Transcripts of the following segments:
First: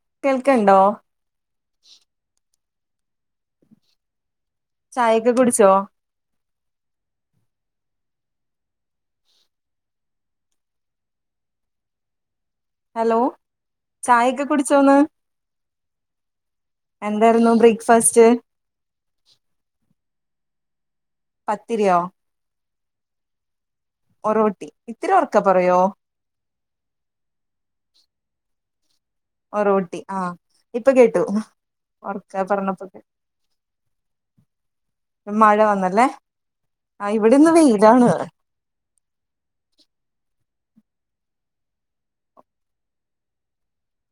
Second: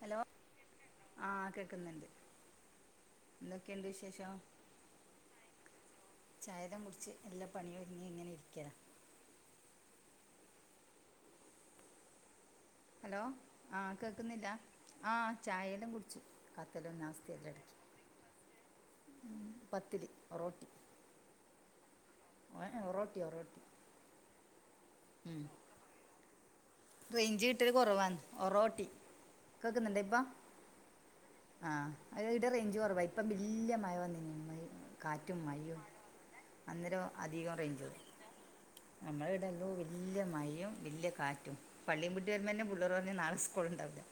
Hello കേൾക്കണ്ടോ ആഹ് കേക്കുന്നുണ്ട് എന്തൊക്കെയുണ്ട് വിശേഷം ചായൊക്കെ കുടിച്ചോ ചായത മുടിച്ച് എല്ലാ പണിയും ഇങ്ങ ഇങ്ങനെ ഇരിക്കത ഹലോ ആഹ് ചായൊക്കെ കേൾക്കുന്നില്ല കുടിച്ചോന്ന് ആഹ് ചായയല്ലാം കുടിച്ചു കാത്തലും നാസ്തയെല്ലാം എന്തായിരുന്നു ഇടക്കി ബ്രേക്ക്ഫാസ്റ്റ് പത്തിരി റോട്ടി പത്തിരിയോ [unintelligible] റോട്ടിയോ റട്ടി ഒറോട്ടി ഇത്തിരി ഒറക്ക പറയോ? റേഞ്ച് കിട്ടല് കൊറവാന്ന് ഒറോട്ടി ഓറോട്ടി കേൾക്കുന്നുണ്ടോ ഇപ്പോ ആഹ് ഇപ്പൊ കേട്ടു ആഹ് ഉറക്കെ ഈടെ റേഞ്ച് പറഞ്ഞപ്പോ കുറവാ കേട്ടു. ഇപ്പം വല്യ മഴ വന്നന് കാറ്റും മഴ മഴയും വന്നല്ലേ അന്നേരം ആ ഇവിടെന്ന് അധികം റേഞ്ച് വെയിലാണ് നമ്മള ഇടെല്ലൂ വല്യയ മഴയും വല്യയ കാറ്റും പള്ളിയും ബ്ട്ട് വരുമ്പന്നെു പൂള്ളേർ പറഞ്ഞ നാളെ സ്കൂള് ഉണ്ടാവുല്ല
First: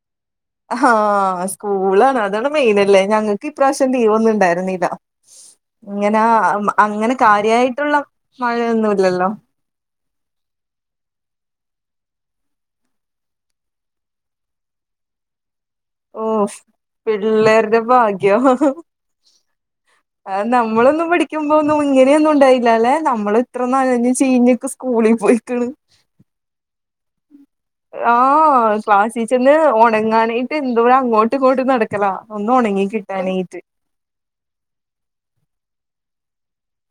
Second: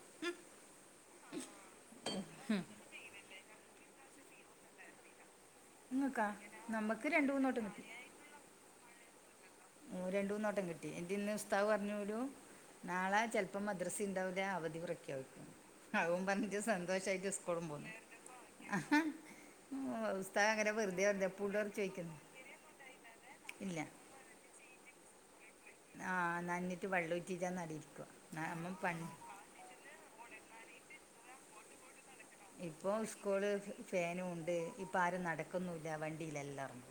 ആഹ് സ്കൂളാണ് അതാണ് മെയിനല്ലേ ഞങ്ങൾക്ക് ഇ പ്രറാശ്യം ലീവൊന്നു ഇണ്ടായിരുന്നില്ല ഇങ്ങനെ നിങ്ങൾക്കാ നമുക്ക് അങ്ങനെ രണ്ട് മൂന്നോട്ടം കാര്യായിട്ടുള്ള മഴയൊന്നുല്ലല്ലോ ഓ രണ്ടുന്നട്ടം കിട്ടി ന്റെ ഇന്ന് ഉസ്താദു പറഞ്ഞുരൂ നാളെ ചിൽപ്പം മദ്രസ ഉണ്ടാവില്ല അവധി പ്രഖ്യാപിക്കും അവൻ ഓഫ്‌ പറഞ്ഞിട്ട് സന്തോഷമായിട്ട് സ്കൂളും പിള്ളേരുടെ പോന്നു ഭാക്യം ആഹാ. ഉം, ആഹ് ഉസ്താവ് അങ്ങനെ വെറുതെ നമ്മളൊന്നും വെറുതെ പഠിക്കുമ്പോ പുള്ളേർ ഒന്നും ചോദിക്കുന്നു ഇങ്ങനെയൊന്നും ഉണ്ടായില്ല അല്ലെ നമ്മൾ ഇത്ര നനഞ് ചീഞ്ഞിക്കെ സ്കൂളി പോയി ആഹ് നനഞ്ഞിട്ട് വെള്ളൂറ്റിച്ച നടരിക്ക ആഹ് അന്നൊരു പണ്യ റ്റ്ന്ന് ഉണങ്ങാനായിട്ട് എന്തോം അങ്ങോട്ട് ഇങ്ങോട്ട് നടക്കല ഒന്ന് ഉണങ്ങി ഇപ്പോൾ സ്കൂള് കിട്ടാനായിട്ട് ഫാനും ഉണ്ട് ഇപ്പൊ ആരും നടക്കന്നുല്ല വണ്ടിയില എല്ലാവും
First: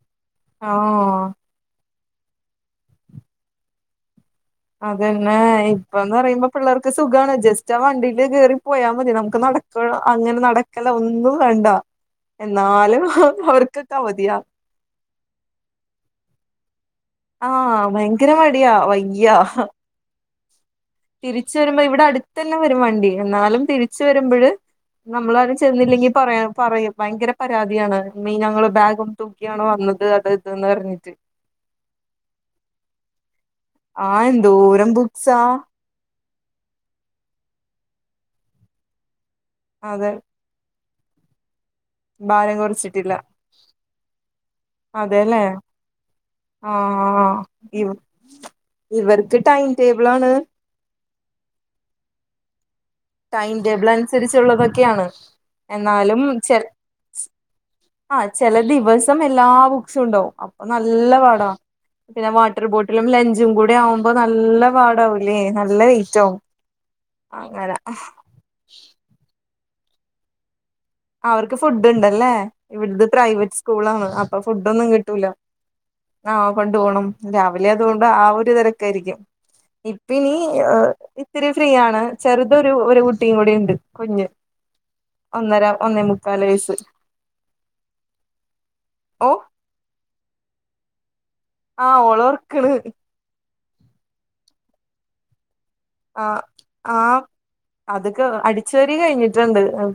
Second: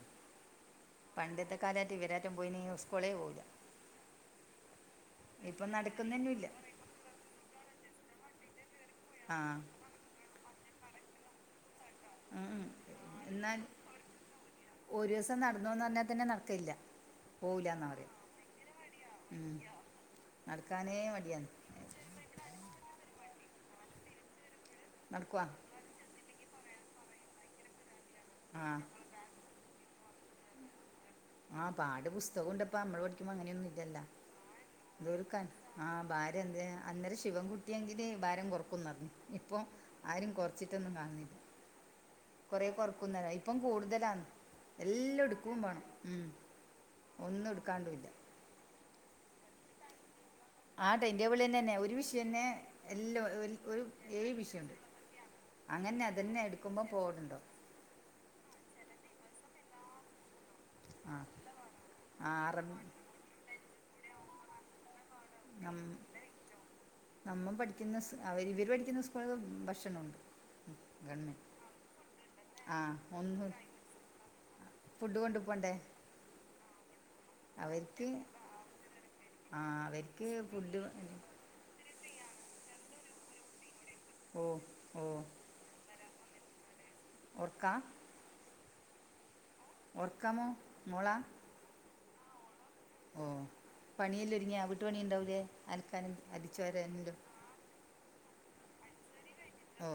ആഹ് പണ്ടത്തെൊക്കെ കാലായിട്ട് വരാറ്റം പോയി ഇനി സ്കളേ പോകില്ല അതന്നെ ഇപ്പം ഇപ്പന്ന് നടക്കുന്നതന്നെ പറയുമ്പോ ഇല്ല പിള്ളേർക്ക് സുഖാണ് ജസ്റ്റ് ആഹ് വണ്ടിൽ കേറി പോയാ മതി നമുക്ക് നട ആ പൊ അങ്ങനെ നടക്കല ഒന്നും വേണ്ട ഉം ഉം എന്നാലും അവർക്കൊക്കെ മതിയാ ഒരുസം നടന്നുന്ന് പറഞ്ഞാൽ തന്നെ നടക്കയില്ല ആഹ് ഭയങ്കര മടിയാ വയ്യ നടക്കാനെ തിരിച് വരുമ്പോ ഇവിടെ അടു തന്നെ വരും വണ്ടി എന്നാലും തിരിച് വരുമ്പഴ് നടക്കുവാ നമ്മലാരും ചെന്നില്ലെങ്കി പറയാം പറയും ഭയങ്കര പരാതിയാണ് മെയ് ഞങ്ങള് ആഹ് ബാഗും തൂക്കിയാണോ വന്നത് അത് ഇതന്ന് പറഞ്ഞിട്ട് ആഹ് പാട് പുസ്തകുണ്ട്പ്പ മ്മൾ പഠിക്കുമ്പോ അങ്ങനെയൊന്നും ഇല്ലല്ല ആ എന്തോരം ബുക്സാ വെവ്ക്കാൻ ആഹ് ഭാരം എന്തെ അന്നേരം ശിവൻകുട്ടിയെങ്കില് ഭാരം കൊറക്കുംന്ന്ർഞ് ഇപ്പൊ അതെ ആരും കൊർ ച്ചിട്ടൊന്നും കാൺഇല്ല ഭാരം കൊറേ കുറച്ചിട്ടില്ല കൊർക്കുന്നറി ഇപ്പം കൂടുതലാന്ന് എല്ലു അതെല്ലേ എടുക്കും വാണം ഉം ആഹ് ഒന്നും ഇവ എടുക്കാണ്ടുല്ല ഇവർക്ക് ടൈം ടേബിളാണ് ആഹ് ടൈം ടേബിള്ന്നെന്നെ ഒരു വിഷയന്നെ എല്ലോ ഒര് ടൈം ഒരു ടേബിൾ ഏഴ് വിഷയമുണ്ട് അനുസരിച്ചുള്ളതൊക്കെയാണ് അങ്ങനെ എന്നാലും അതന്നെ എടുക്കുമ്പൊ പോണ് ണ്ടോ ആഹ് ചെല ദിവസം എല്ലാ ബുക്സുണ്ടാവും നല്ല ആഹ് പാടാ പിന്നെ ആറ് വാട്ടർ ബോട്ടിലും ലഞ്ചും കൂടി ആവുമ്പോ നല്ല പാടാ ല്ലേ നം നല്ല ലേറ്റാവും നമ്മ അങ്ങന പഠിക്കുന്ന സ് അവര് ഇവര് പഠിക്കുന്ന സ്കൂൾൾല് ഭക്ഷണോണ്ട് അവർക്ക് ഫുഡ്ണ്ടല്ലേ ഇവിട്ത് ഒന്നും പ്രൈവറ്റ് സ്കൂളാണ് അപ്പൊ ഫുടൊന്നും ഫുഡ് കിട്ടൂല കൊണ്ടു പോണ്ടേ ആഹ് കൊണ്ടു പോണം രാവിലെ അതുകൊണ്ട് അവർക്ക് ആ ഒരു തെരക്കായിരിക്കും ആഹ് ഇപ്പ അവർക്ക് [unintelligible] ആ ഫുഡ് ഇത്തിരി ഫ്രീ ആണ് ചെറുതൊരു ഒരു കുട്ടിയും കൂടി ഉണ്ട് കുഞ്ഞ് ഓ ഓ ഒന്നര ഒന്നേ മുക്കാല് വയസ്സ് ഒർക്കാ ഓ ഒർക്കാമോ മോളാ ആഹ് ഓളൊർക്ക്ണ് ഓഹ് പണിയെല്ലൊര്ങ്യാ വീട്ട് പണിണ്ടാവൂലേ ആഹ് ആഹ് അതൊക്കെ അടിച്ച്വാരി കഴിഞ്ഞ്ട്ട്ണ്ട് ഓ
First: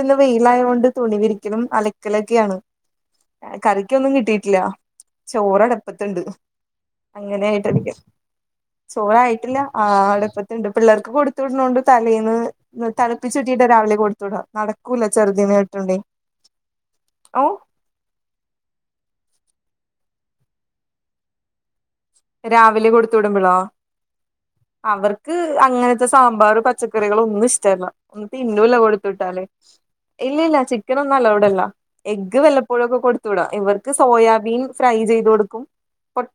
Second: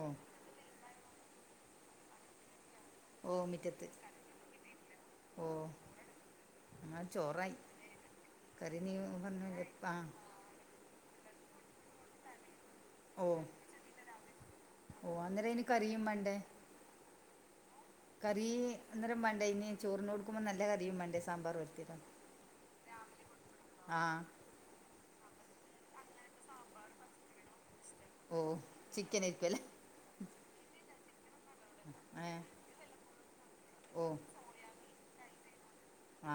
ഓ വെയ് ലായോണ്ട് തുണി വിരിക്കലും അലക്കലൊക്കെയാണ് ഓ മിറ്റത്ത് കറിക്കൊന്നും കിട്ടീട്ടില്ല ഓ ചോറടപ്പത്ത്ണ്ട് ഞങ്ങൾ ചോറായി അങ്ങനായിട്ടിരിക്ക് കറി നീ ചോറായിട്ടില്ല പറഞ്ഞ ആ അട്പ്പത്ത്ണ്ട് പിള്ളേർക്ക് കൊടുത്ത് വിട്ണോണ്ട് തലേന്ന് ഓ തള്പ്പിച്ചൂറ്റിറ്റാ രാവിലെ കൊടുത്തൂടാ നടക്കൂല ഓ അന്നേരം ഇനി ചെർതിനെട്ടൊണ്ട് കറിയും [unintelligible] കറീ അന്നേരം മാണ്ടയ്നി ചോറിന് കൊടുക്കുമ്മൊ നല്ല കറിയും മാണ്ടേ സാമ്പാറ് പോൽത്തെല്ലാം രാവിലെ കൊടുത്ത് വിടുമ്പളോ അവർക്ക് അങ്ങനത്തെ സാമ്പാറ് പച്ചക്കറികളൊന്നുഷ്ടല്ലാ ഓ തിന്നൂല ചിക്കൻ കൊടുത്തുവിട്ടാല് ആയിരിക്കുമല്ലേ ഇല്ലല്ല ചിക്കൻ ഒന്നും അലൗടല്ല ഏ എഗ് വല്ല പ്പോഴൊക്കെ കൊടുത്ത് വിടാ ഇവർക്ക് ഓ സോയാബീൻ ഫ്രൈ ചെയ്ത് കൊട്ക്കും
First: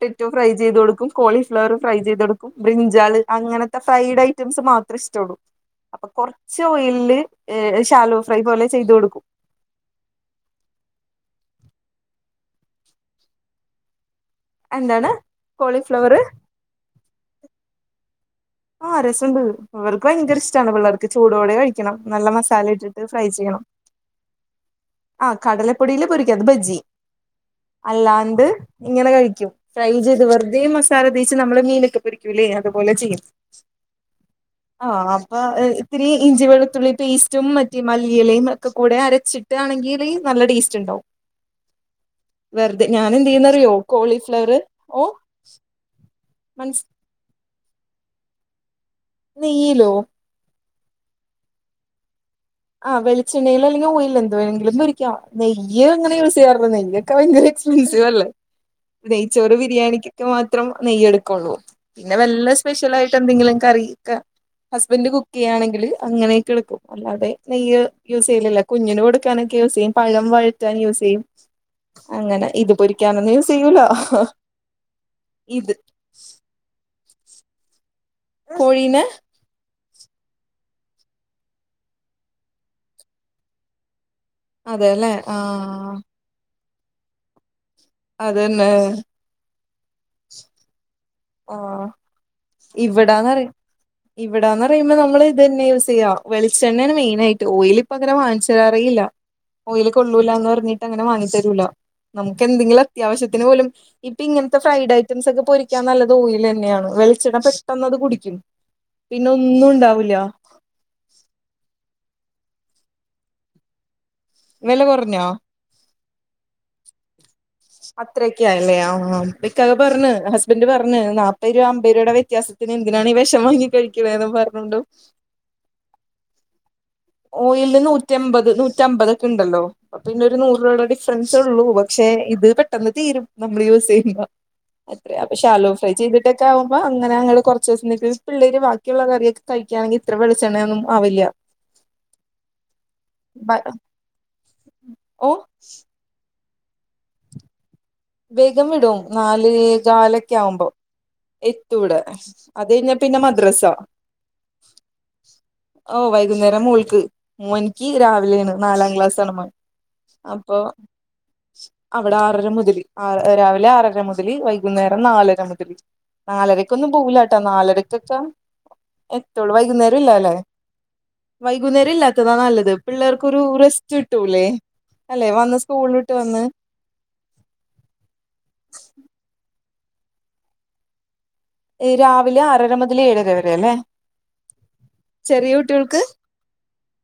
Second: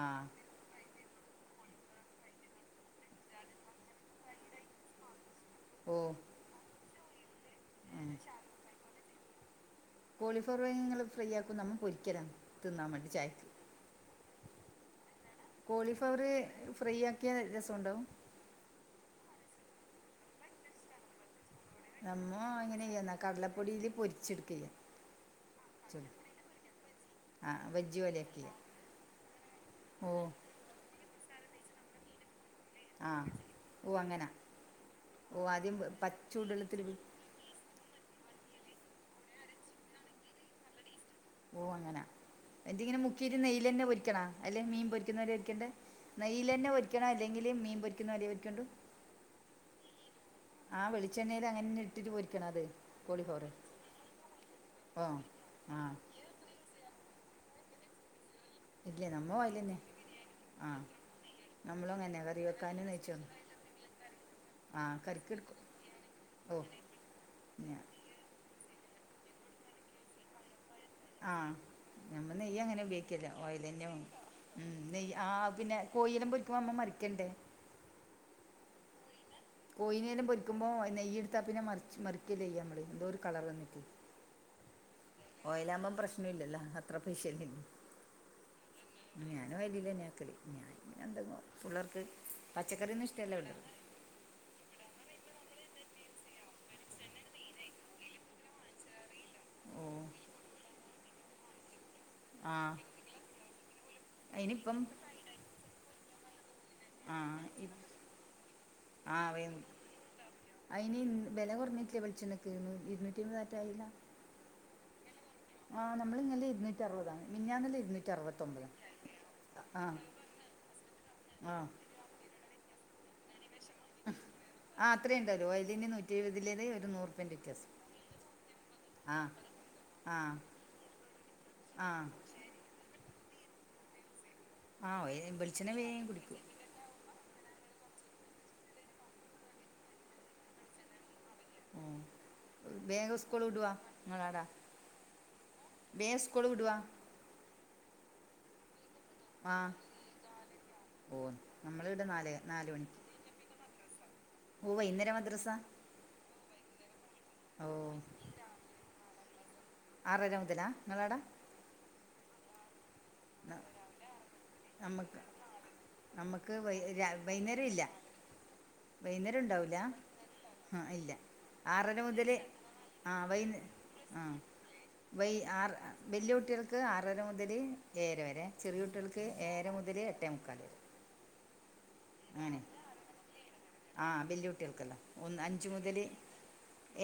ആ ഫ്രൈ ചെയ്ത് കൊടുക്കും കോളീഫ്ലവറ് ഫ്രൈ ചെയ്ത് കൊടുക്കും ബ്രിഞ്ചാൽ അങ്ങനത്തെ ഫ്രൈഡ് ഐറ്റംസ് മാത്രേ ഇഷ്ടള്ളൂ ഓ അപ്പൊ കൊർച്ച് ഓയിൽല്ല് ഈഹ് ഉം. ശാലോ ഫ്രൈ പോലെ ചെയ്ത് കൊടുക്കും കോളിഫ്‌ളവർ വേങ്ങ്യ ങ്ങള് ഫ്രൈ ആക്കും നമ്മ പൊരിക്കലാ തിന്നാൻ മാണ്ടി ചായക്ക് എന്താണ് കോളിഫ്ലവർ ഫ്രൈ ആക്കിയാ രസോണ്ടാവും ആഹ് രസണ്ട് ഇവർക്ക് വയങ്കര ഇഷ്ട്ടാണ് പിള്ളാർക്ക് ചൂടോടെ കഴി ക്കണം നല്ല നമ്മ മസാല ഇങ്ങനെ ഇട്ടിട്ട് ചെയ്യുന്ന ഫ്രൈ ചെയ്യണം കടലപ്പൊടിയിൽ പൊരിച്ചെടുക്കുക ആഹ് കടലപ്പൊടീല് ചുള്ളു പൊരിക്കത് ബജി ആ വെജ് അല്ലാണ്ട് പോലെയാക്കിയ ഇങ്ങനെ കഴിക്കും ഫ്രൈ ഓ ചെയ്ത് വെറു ഇതേ മസാല തേച്ച് നമ്മള് മീനൊക്കെ പൊരിക്കൂല്ലേ അതുപോലെ ആ ചെയ്യും ഓ അങ്ങനെ ആഹ് അപ്പ ഓ ആദ്യം ഇത്തിരി ഇഞ്ചി വെളുത്തുള്ളി പച്ചൂടുള്ളത്തിൽ പേസ് ചുമ്മറ്റി മല്ലിയെലയും ഒക്കെ കൂടെ അരച്ചിട്ടാണെങ്കില് നല്ല ടേസ്റ്റ്ണ്ടാവും ഓഹ് അങ്ങന എന്തെങ്കിലും ഇങ്ങനെ മുക്കിറ്റ് ചെയ്യുന്നറിയോ നെയ്യ്ലെന്നെ പൊരിക്കണാ കോളിഫ്ലവർ അല്ലെ മീൻ ഓ പൊരിക്ക്ന്നൊലെയാ പൊരിക്കണ്ടേ നെയ്യിലെന്നെ മൻസ് പൊരിക്കണോ അല്ലെങ്കില് മീൻ പൊരിക്ക്ന്നെ പോലെപൊരിക്കണ്ടൂ നെയ്യിലോ ആഹ് വെളിച്ചെണ്ണേലങ്ങനെന്നെ ഇട്ടിട്ട് പൊരിക്കണ അത് ആഹ് കോളിഫ്ലവർ വെളിച്ചണ്ണയില് അല്ലെങ്കി ഓയിൽല് എന്ത്‌ വേണെങ്കിലും ഓ പൊരിക്കാ ആ നെയ്യ് അങ്ങനെ യൂസ് ചെയ്യാറൊന്നുല്ല നെയ്യ് ക്ക ഭയങ്കര എക്സ്പൻസീവല്ലേ ഇല്ലേ നമ്മ നെയ്ച്ചോറ് അതിലെന്നെ ബിരിയാണിക്കൊക്കെ മാത്രം ആ നെയ്യെടൊക്കൊള്ളൂ നമ്മളും പിന്നെ അങ്ങനെ കറി വല്ല വെക്കാനും സ്പെഷ്യലായിട്ട് നെയ്ച്ചോറും എന്തെങ്കിലും കറി ക്ക ആ ഹസ്ബൻ് കറിക്ക് കുക്ക് എടുക്കും ചെയ്യാണെങ്കില് അങ്ങനെക്കെ ഓ എടുക്കും അല്ലാതെ നെയ്യ് ഞാ- യൂസെയ്യലില്ല കുഞ്ഞന് കൊടുക്കാനൊക്കെ യൂസ് ചെയ്യും പഴം വയറ്റാൻ യൂസ് ചെയ്യും ആഹ് ഞമ്മ നെയ്യ് ഇത് അങ്ങനെ ഉപയോഗിക്കില്ല പൊരിക്കാനൊന്നും യൂസ് ചെയ്യൂല ഓയലെന്നെയൊ മ് നെയ്യ് ആഹ് ഇത് പിന്നെ കോഴീനെ പൊരിക്കുമ്പം അമ്മ മറിക്ക്യെണ്ടേ കോഴീനെ കോയീനെല്ലോം പൊരിക്കുമ്പോ നെയെട്താ പിന്നെ മറിച്ച് മറിക്കല്ലേ ചെയ്യാ അമ്മള് എന്തോര് കളർ വന്നിട്ട് അതെല്ലേ ഓയലാവുമ്പം ആഹ് പ്രശ്നൊല്ലല്ലാ അത്ര പൈശല്ലെ ള്ളൂ അതെന്നെ ഞാൻ ഓയിലിലെന്യ ആക്കല് ഞാൻങ്ങനെ എന്തെങ്ങും ആഹ് പുള്ളോർക്ക് പച്ചക്കറിയൊന്നും ഇഷ്ടല്ല ഓൽ ഇവിടാന്നറയുമ്പോ നമ്മൾ ഇതന്നെ യൂസ് ചെയ്യ വെളിച്ചെണ്ണേണ് മെയിനായിട്ട് ഓയിൽ ഇപ്പങ്ങനെ വാങ്ങിച്ചെരാറേയില്ല ഓ ഓയില് കൊള്ളൂലാന്ന് പറഞ്ഞിട്ട് അങ്ങനെ വാങ്ങിച്ചെരൂല നമുക്ക് ആ എന്തെങ്കിലും അത്യാവശ്യത്തിന് പോലും ഇപ്പം ഇങ്ങൻത്തെ അതിനിപ്പം ഫ്രൈഡ് ഐറ്റംസ് ഒക്കെ പൊരിക്കാൻ നല്ലത് ഓയിലെന്നാണ് ആ വെളിച്ചെണ്ണ ഇ- പെട്ടെന്ന് അത് കുടിക്കും പിന്നെ ഒന്നുണ്ടാവൂല്ല അയിന് വെല കുറഞ്ഞിറ്റ്ലെ വെളിച്ചെണ്ണക്ക് നൂ ഇര്ന്നൂറ്റയ്മ്പത് ആറ്റയ്ല്ലെ വെല കൊറഞ്ഞോ ആഹ് ഞമ്മൾ ഇന്നലെ ഇര്ന്നൂ അത്രൊക്കെയായല്ലേ ആഹ് ഹാ ഇക്കാക്ക ആ പറഞ്ഞ് ഹസ്ബൻന്റ് പറഞ്ഞ് നാ ആ പ്പരൂപ അമ്പരൂപേടെ വ്യത്യാസത്തിന് എന്തിനാണീ വെഷം വാങ്ങി കഴിക്കണെന്നും പറഞ്ഞോണ്ടും പൈസ ഉണ്ടല്ലോ. നൂറ്റി എഴുപതിലേ ഒരു നൂ- ഓയിൽ നൂറ്റിയമ്പത് ആ നൂറ്റിമ്പതൊക്കെ ഉണ്ടല്ലോ. അപ്പോ ആ പിന്നെ ഒരു നൂറ് രൂപയുടെ ഡിഫറൻസ് ഉള്ളൂ ആ പക്ഷെ ഇത് പെട്ടെന്ന് തീരും നമ്മൾ യൂസ് ചെയ്യുമ്പോ. ആ അത്രയാ പ ഓയിൽ ശാലോ വെളിച്ചെണ്ണ ഫ്രൈ വേഗം കുടിക്കും ചെയ്തിട്ടൊക്കെ ആകും അപ്പോ അങ്ങനെ ഞങ്ങള് കുറച്ച് ദിവസം നിന്ന് പിള്ളേര് ബാക്കിയുള്ള കറിയൊക്കെ കഴിക്കുകണെങ്കിൽ ഇത്ര വെളിച്ചെണ്ണ ഒന്നും ആവില്ല. ഉം വേഗം സ്കൂൾ വിടുവാ നിങ്ങളടെ അവിടെ. ഓ. വേഗം സ്കൂൾ വിടുവാ. വേഗം വിടും നാല് ആ കാലൊക്കെ ആവുമ്പോ. ഓ എത്തു ഇവിടെ നമ്മളിവിടെ നാല് നാല് അത് കഴിഞ്ഞാ മണിക്ക് പിന്നെ മദ്രസ. ഓ വൈകുന്നേരം മദ്രസ. ഓ വൈകുന്നേരം മോൾക്ക് ഓ മോനക്ക് രാവിലെയാണ്. നാലാം ക്ലാസ് ആണ് മ- ആറാര മുതലാ നിങ്ങളയ അവിടെ. അവിടെ ആറര മുതൽ രാവിലെ ആറര മുതൽ വൈകി- വൈകുന്നേരം നമുക്ക് നാലര മുതല് നമുക്ക് വൈ നാലരക്കൊന്നും രാ- പോവില്ലട്ടോ വൈകുന്നേരം ഇല്ല നാലരക്കൊക്കെ വൈകുന്നേരം എത്തുള്ളൂ ഉണ്ടാവില്ല വൈകുന്നേരം ഇല്ല അല്ലേ. ആ ഇല്ല വൈകുന്നേരം ആറര മുതൽ ഇല്ലാത്തതാ നല്ലത് ആ പിള്ളേർക്കൊരു വൈകുന്ന റെസ്റ്റ് ആ കിട്ടൂല്ലേ. അല്ലെ വന്ന് സ്കൂൾ വീട്ട് വന്ന് ക്ക് ആറര മുതൽ ഏഴര വരെ ചെറിയ കുട്ടികൾക്ക് ഏഴര മുതൽ എട്ടേ മുക്കാൽ വരെ. ഇരാവിലെ ആറര മുതൽ ഏഴര വരെ അല്ലേ. ആഹ് വലിയകുട്ടികൾക്കല്ലോ ഒന്ന് അഞ്ച് മുതൽ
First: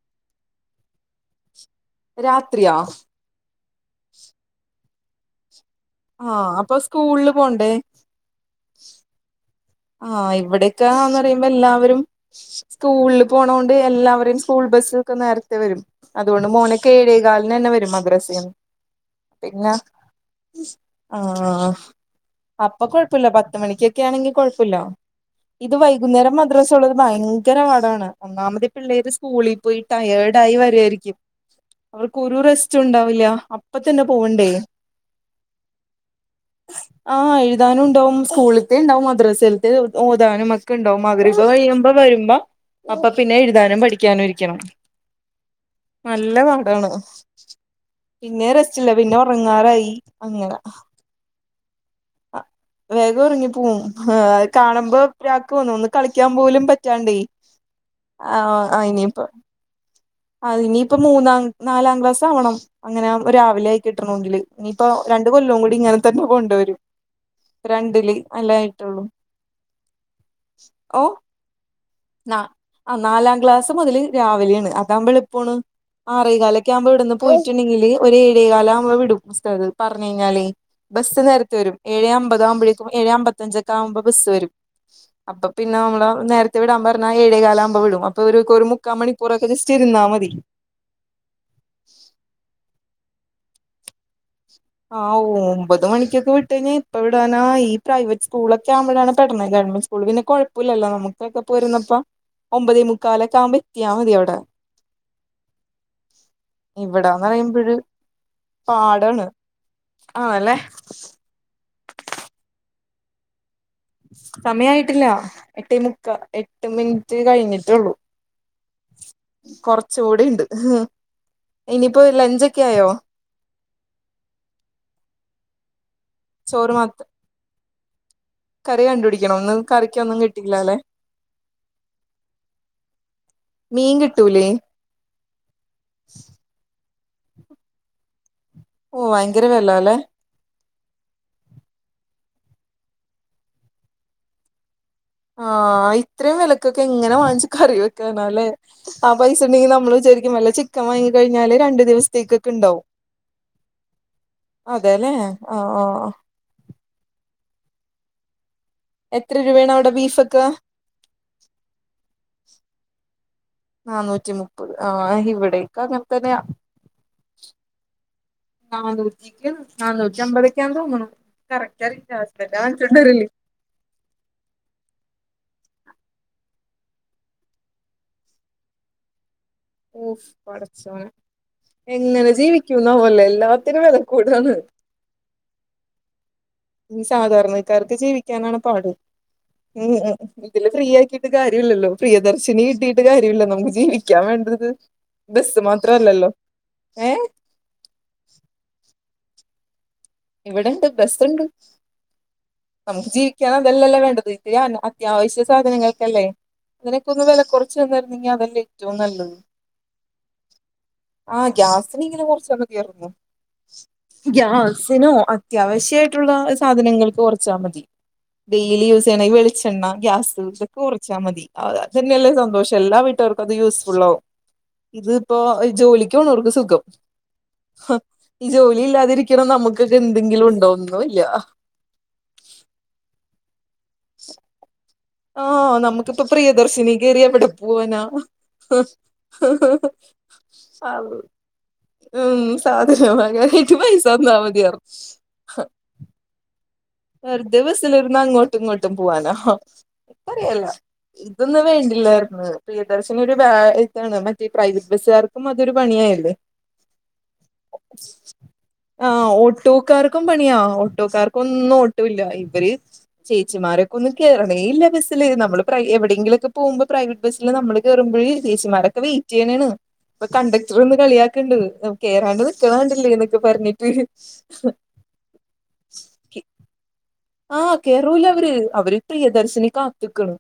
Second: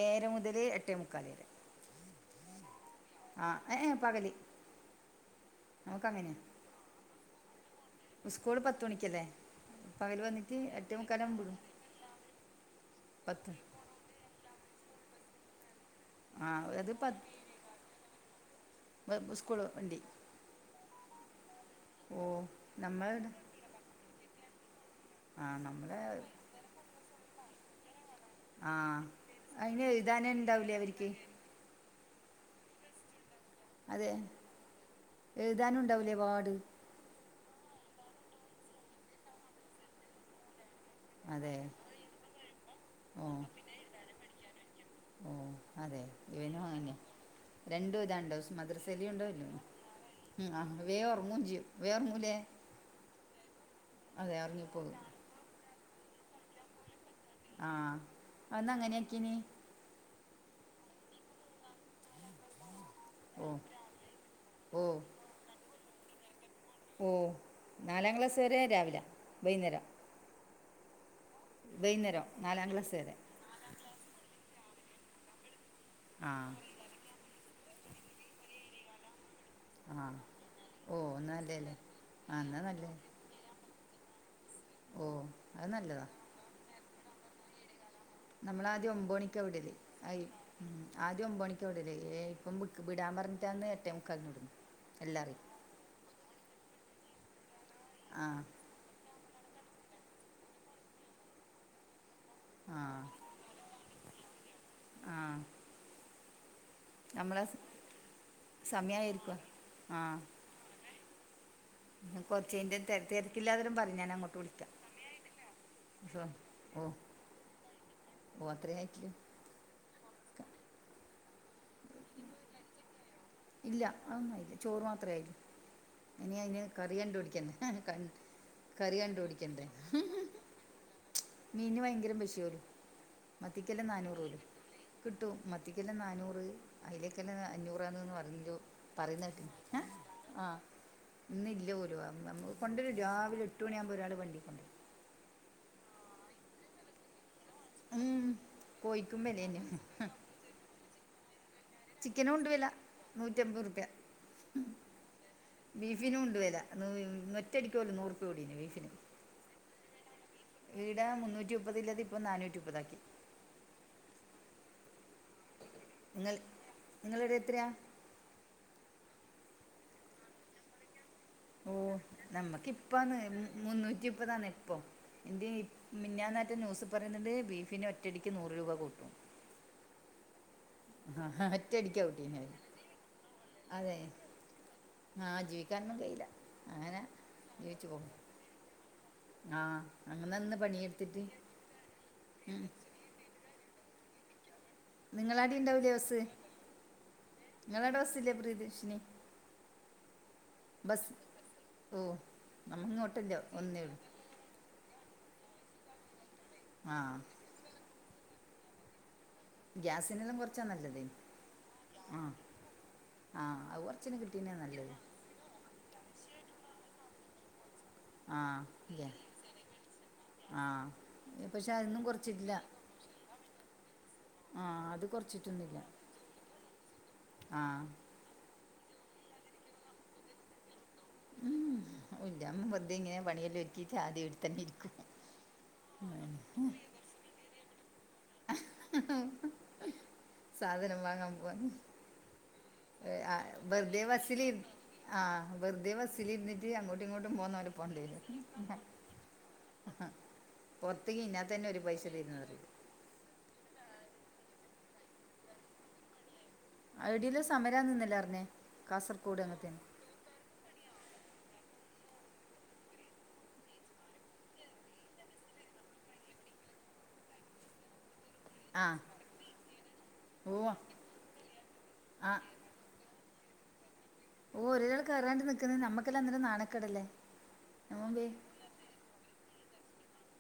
ഏഴര മുതൽ എട്ടേ മുക്കാൽ വരെ. രാത്രിയാ. ആഹ് ഏഹ് ഏഹ് പകല് ആഹ് അപ്പൊ സ്കൂളില് പോണ്ടേ? സ്കൂൾ പത്ത് മണിക്ക് അല്ലേ. ആഹ് ഇവിടെയൊക്കാന്ന് പറയുമ്പോ വിടും എല്ലാവരും- സ്കൂളിൽ പോണ പത്ത് കൊണ്ട് എല്ലാവരേും സ്കൂൾ ബസ്സക്കെ നേരത്തെ വരും. അതുകൊണ്ട് ആ മോന് ഒക്കെ അത് എഴകാലന് തന്നെ വരും മദ്രസന് പത്ത് സ്കൂൾ പിന്നെ- വണ്ടി ആഹ് ഓ അപ്പൊ നമ്മൾ കൊഴപ്പില്ല പത്ത് മണിക്കൊക്കെ ആണെങ്കിൽ കൊഴ- ല്ലോ ആ ഇത് നമ്മളെ വൈകുന്നേരം മദ്രാസ ഉള്ളത് ഭയങ്കര പാടാണ്. ഒന്നാമത് ആ പിള്ളേര് സ്കൂളിൽ പോയി അതിന് എഴുതാനേ ടയേർഡ് ആയി ഉണ്ടാവില്ലേ അവർക്ക് വരായിരിക്കും. അവർക്ക് ഒരു റെസ്റ്റും ഉണ്ടാവില്ല. അപ്പൊ തന്നെ അതെ പോവണ്ടേ. എഴുതാനും ഉണ്ടാവില്ലേ പാട് ആഹ് എഴുതാനും ഉണ്ടാവും സ്കൂളിലത്ത് ഉണ്ടാവും മദ്രസയിലത്തെ ഓതാനും. ഉണ്ടാവും മദ്രസ അതെ കഴിയുമ്പോ വരുമ്പോ അപ്പൊ ഓ പിന്നെ എഴുതാനും പഠിക്കാനും ഇരിക്കണം. ഓ അതെ നല്ല ഇവനും പാടാണ് അങ്ങനെ രണ്ടും പിന്നെ ഇതാണ്ടാവും റെസ്റ്റില്ല മദ്രസയിലും പിന്നെ ഉണ്ടാവില്ലോ ഉറങ്ങാറായി ഉം, അങ്ങന ആ വേഗം ഉറങ്ങും ചെയ്യും. വേഗം ഉറങ്ങൂലേ അഹ് വേഗം ഉറങ്ങി പോവും അതെ ആഹ് ഉറങ്ങിപ്പോകും കാണുമ്പോ- രാക്ക് വന്നു ഒന്ന് കളിക്കാൻ പോലും പറ്റാണ്ടേ ആ അന്ന് ആഹ് ഇനിപ്പ അങ്ങനെയാക്കിനി ആഹ് ഇനിയിപ്പോ മൂന്നാം നാലാം ക്ലാസ് ആവണം അങ്ങനെ ഓ രാവിലെ ആയി കിട്ടണമെങ്കില് ഓ ഇനിയിപ്പോ ര- രണ്ട് കൊല്ലം കൂടി ഇങ്ങനെ തന്നെ പോണ്ടവരും. ഓ നാലാം ക്ലാസ് വരെ രാവിലെ വൈകുന്നേരം- ഓ. വൈന്നേരം. ആഹ് നാലാം ക്ലാസ്സ് മുതല് രാവിലെയാണ് അതാകുമ്പോള ഇപ്പോണ് ആറ് ആ കാലൊക്കെ ആവുമ്പോ ഇവിടുന്ന്- പോയിട്ടുണ്ടെങ്കില് ഒരു എഴകാലാ കുമ്പോ വിടും ഉസ്താദ് പറഞ്ഞു ആ കഴിഞ്ഞാല് ഓ ബസ് എന്നാ നേരത്ത് നല്ലതല്ലേ വരും ഏഴേ ആ അമ്പത എന്നാ ആവുമ്പോഴേക്കും നല്ലേ ഏഴമ്പ പത്തഞ്ചൊക്കെ ആവുമ്പോ ബസ് വരും ഓ അപ്പൊ അത് പിന്നെ നല്ലതാ നമ്മള് നേരത്തെ വിടാൻ പറഞ്ഞാ ഏഴേകാലാവുമ്പോ വിടും ഇപ്പൊ ഒരു ഒരു നമ്മളാദ്യം മുക്കാ ഒമ്പത് മണിക്കാണ് മണിക്കൂറോക്കെ വിടല് ജസ്റ്റ് ഇരുന്നാൽ ആയി മതി ഉം ആദ്യം ഒമ്പത് മണിക്കാ വിടല്. ഏഐ ഇപ്പം വിടാൻ പറഞ്ഞിട്ടാണ് എട്ടേ മുക്കാൽന്‌ വിടും. ആഹ് ഒമ്പത് മണിക്കൊക്കെ വിട്ട് കഴിഞ്ഞാ എപ്പോ വിടാനാ ഈ പ്രൈവറ്റ് ആ സ്കൂളൊക് ക്കെ ആവുമ്പോഴാണ് പെടണെ ഗവൺമെന്റ് സ്കൂൾ പിന്നെ കുഴപ്പല്ലല്ലോ നമുക്കെ പോരുന്നപ്പോ ആ ഒമ്പതേ മുക്കാലൊക്കെയാവുമ്പോ എത്തിയാ മതിയവിടെ ആഹ് ഇവിടാന്ന് പറയുമ്പോഴ്‌ പാടാണ് സമയമായിരിക്കും ആണല്ലേ ഞാ കൊർച്ചഴിഞ്ഞിട്ട് തെര് തെരക്കില്ലാതേരം പറയ് സമയായിട്ടില്ല എട്ടേ മുക്ക പക്ഷേ എട്ട് മിനിറ്റ് കഴിഞ്ഞിട്ടുള്ളൂ ഓഹ് അത്രേ ആയിട്ടുള്ളൂ കൊറച്ച് കൂടിയുണ്ട് ഇല്ല അതൊന്നും ആയില്ല ചോറ് മാത്ര ആയിറ്റുള്ളൂ ഇനി അതിന് ചോറ് കറി മാത്ര കണ്ട് പിടിക്കണ്ടെ കൺ കറി കണ്ടുപിടിക്കണംന്നു കറിക്ക് ഒന്നും കിട്ടിയില്ല അല്ലേ മീന് ഭയങ്കര പൈഷോലൂ മത്തിക്കല്ല മീൻ നാനൂറ്‌ പോലും കിട്ടൂലേ കിട്ടു, മത്തിക്കെല്ലാം നാനൂറ് അയിലേക്കെല്ലാം അഞ്ഞൂറാെന്ന്ന്ന് പറഞ്ഞല്ലോ ഓഹ് പറയുന്ന ഭയങ്കര കേട്ട് വെല അല്ലെ ഏഹ് ആഹ് ഇന്നില്ല പോലും നമ്മ കൊണ്ടുവരും രാവിലെ എട്ട് മണിയ ആകുമ്പോ ഒരാൾ വണ്ടി കൊണ്ടുവരും ആഹ് ഇത്രയും വിലക്കൊക്കെ എങ്ങനെ വാങ്ങിച്ച് കറി വെക്കാനാ ഉം, ലേആ കോഴിക്കും പൈസ വില ഉണ്ടെങ്കിൽ തന്നെ നമ്മള് വിചാരിക്കും വല്ല ചിക്കൻ വാങ്ങി കഴിഞ്ഞാല് രണ്ട് ചിക്കനും ഉണ്ടുവില നൂറ്റിയമ്പത്റുപ്യ അതെല്ലേ ആഹ് ആഹ് ബീഫിനും ഉണ്ട് വല ഒറ്റടിക്ക പോലു നൂറുപ്യ കൂടീന് ബീഫിന് എത്ര രൂപയാണ് അവിടെ ബീഫ് ഒക്കെ ഈടെ മുന്നൂറ്റി മുപ്പതുള്ളത് ഇപ്പം നാനൂറ്റി മുപ്പതാക്കി നന്നൂറ്റി മുപ്പത് ആഹ് ഇവിടൊക്കെ അങ്ങനെ നിങ്ങൾ തന്നെയാ നിങ്ങളുടെ എത്രയാ നാനൂറ്റിക്കാ നാനൂറ്റി അമ്പതൊക്കെയാ തോന്നുണു ഓ കറക്റ്റ് അറിയില്ല ഹസ്ബൻഡ് ആ നമുക്ക് ഇപ്പാന്ന് വങ്ങിചോണ്ടുവെരല് മുന്നൂറ്റി മുപ്പതാണ് ഇപ്പൊ ഇന്ത്യേ മിഞ്ഞാനാറ്റം ന്യൂസ് പറയുന്നുണ്ട് ബീഫിന് ഒറ്റടിക്ക് നൂറു രൂപ കൂട്ടും ഉഫ് പടച്ചോനെ ഒറ്റയടിക്കാ എങ്ങനെ കൂട്ടീന് അവര് ജീവിക്കൂന്നാവോലെ എല്ലാത്തിനും വില കൂടാണ് ആഹ് ജീവിക്കാനൊന്നും കയ്യില്ല സാധാരണക്കാർക്ക് ജീവിക്കാനാണ് പാട് ആ ഉം അങ്ങനെ ഉം നിന്ന് ഇതില് ഫ്രീ പണിയെടുത്തിട്ട് ആക്കിട്ട് കാര്യമില്ലല്ലോ പ്രിയദർശിനി കിട്ടി അതു കാര്യല്ല നമുക്ക് ജീവിക്കാൻ വേണ്ടത് നിങ്ങളാടെ ബസ് മാത്രല്ലല്ലോ ഏഹ് ഇങ്ങളട ബസ്സില്ലെ പ്രിയദർശിനി ഇവിടെണ്ട് ബസ്ണ്ട് ഓ നമ്മ നമുക്ക് ഇങ്ങോട്ടില്ല ജീവിക്കാൻ ഒന്നേ ഉള്ളൂ അതല്ലല്ലോ വേണ്ടത് ഇത്തിരി അത്യാവശ്യ സാധനങ്ങൾക്കല്ലേ ഇതിനൊക്കെ ആഹ് ഒന്ന് വില കുറച്ച് തന്നായിരുന്നെങ്കിൽ അതല്ലേ ഏറ്റവും നല്ലത് ഗ്യാസിനെല്ലാം കുറച്ചാ നല്ലത് ആഹ് ഗ്യാസിന് ഇങ്ങനെ ആഹ് കുറച്ചാ മതിയായിരുന്നു ആഹ്‌ അത് കൊറച്ചിന് കിട്ടീന ഗ്യാസിനോ അത്യാവശ്യായിട്ടുള്ള സാധനങ്ങൾക്കും കുറച്ചാൽ മതി ആഹ് ഡെയിലി ഇല്ല യൂസ് ചെയ്യണ വെളിച്ചെണ്ണ ഗ്യാസ് ഇതൊക്കെ കുറച്ചാൽ മതി ആഹ് പക്ഷെ അതൊന്നും അതന്നെയല്ലേ കുറച്ചിട്ടില്ല സന്തോഷം എല്ലാ വീ ട്ടർക്കത് യൂസ്ഫുൾ ആവും ആഹ് അത് ഇത് ഇപ്പോ ജോലിക്ക് പോണവർക്ക് സുഖം ആഹ്‌ ഈ ജോലി ഇല്ലാതിരിക്കണ നമുക്കൊക്കെ എന്തെങ്കിലും ഉണ്ടോ ഒന്നുല്ല മോന്ദ്യാമം വറുതെ ഇങ്ങനെ പണിയെല്ലാം ഒരുക്കീട്ട് ആദ്യേ ഈട്ത്തന്നെ ഇരിക്കും ആഹ്‌ നമുക്കിപ്പൊ പ്രിയദർശിനി കയറി എവിടെ പോവാനാ [unintelligible] സാധനം വാങ്ങാൻ പോവാൻ ഉം സാധനം ആ, വാങ്ങാനായിട്ട് വെറുതെ പൈസ തന്നാ ബസ്സിൽ മതിയാരരു ന്നു ആഹ് വെറുതെ ബസ്സിലിരുന്നിട്ട് അങ്ങോട്ട് വെർതെ ബസ്സിലിരുന്നു അങ്ങോട്ടും ങ്ങോട്ടും പോകാനാ അറിയല്ല പുറത്തേക്ക് ഇതിനകത്ത് ഇതൊന്നും തന്നെ ഒരു പൈസ വേണ്ടില്ലായിരുന്ന് തരുന്നറിയും പ്രിയ ദർശിനി ഒരു ബാ ണ് മറ്റേ പ്രൈവറ്റ് ബസ്സുകാർക്കും അതൊരു പണിയായല്ലേ അടില്ല സമര നിന്നില്ലാറഞ്ഞേ കാസർകോട് അങ്ങത്തന് ക്കും പണിയാ ഓട്ടോക്കാർക്കൊന്നും ഓട്ടുവില്ല ഇവര് ചേച്ചിമാരൊക്കൊന്ന് കേറണേ ഇല്ല ബസ്സില് നമ്മള് പ്രൈ എവിടെങ്കിലൊക്കെ പോകുമ്പോ പ്രൈവറ്റ് ബസ്സില് നമ്മള് കേറുമ്പഴേ ആഹ് ചേച്ചിമാരൊക്കെ വെയിറ്റ് ചെയ്യ്ണേണ് അപ്പ ഓ കണ്ടക്ടർ ഇന്ന് കളിയാക്ക്ണ്ട് കേറാണ്ട് ആഹ് നി ക്കണാണ്ടില്ലേ ന്നൊക്കെ പർഞ്ഞിട്ട് ഓ ഒരാൾ കറാണ്ട് നിൽക്കന്ന് കണ്ട നമ്മക്കല്ലാം അന്നരം നാണക്കടല്ലേ ആഹ് കേരൂല്ല അവര് അവര് പ്രിയദർശിനി കാത്ത്ക്കണ്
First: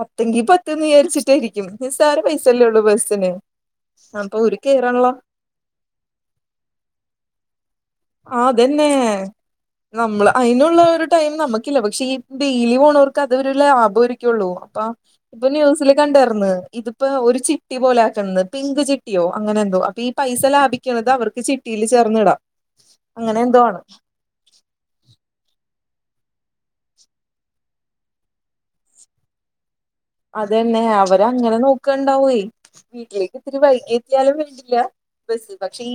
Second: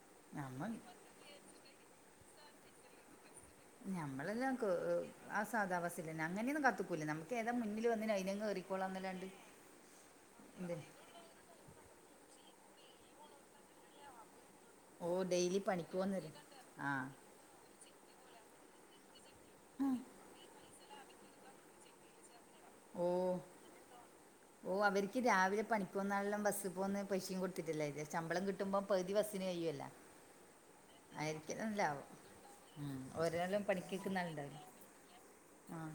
പത്തെങ്കി നമ്മൾ പത്ത്ന്ന് വിചാരിച്ചിട്ടായിരിക്കും നിസ്സാര പൈസല്ലേ ഉള്ളൂ ബസ്സിന്‌ നഞമ്മളെല്ലാ ആ സാധാ ബസ്സിലന്നെ അങ്ങനെയൊന്നും കാത്ത്ക്കൂല നമ്മ ഏതാ മുന്നില് വന്നന് അയിനങ്‌ ആ അതന്നെ കേറിക്കോളാംന്നല്ലാണ്ട് നമ്മള് അയിനുള്ള ഒരു ടൈം നമുക്കില്ല പക്ഷെ ഈ ഡെയിലി പോണർക്ക് അതൊരു ലാഭം ആരിക്കുള്ളൂ അപ്പ ഓ ഇപ്പൊ ഡെയിലി ന്യൂസില് പണിക്ക് പോന്നവര് കണ്ടന്ന് ഇതിപ്പോ ആഹ് ഒരു ച ചിട്ടി പോലാക്കന്ന് പിങ്ക് ചിട്ട്യോ അങ്ങനെ എന്തോ അപ്പൊ ഈ പൈസ ലാഭിക്ക്ണത് അവർക്ക് ചിട്ടിയിൽ ചേർന്നിടാ ഓഹ് ഓ അവർക്ക് രാവിലെ പണി പോകുന്നല്ലാം ബസ്സിപോകന്ന് പൈശേം കൊടുത്തിട്ടില്ല ശമ്പളം കിട്ടുമ്പോ പ്പതി വസിന് കയ്യുവല്ലേ അതന്നെ അവരങ്ങനെ നോക്കണ്ടാവൊയ് വീട്ടിലേക്ക് ഇത്തിരി ഓരോലും വൈകി എത്തിയാലും പണിക്ക്ക്ക്ന്നാളുണ്ടാവില്ലേ വേണ്ടില്ല ബസ് പക്ഷെ ഇ ആഹ്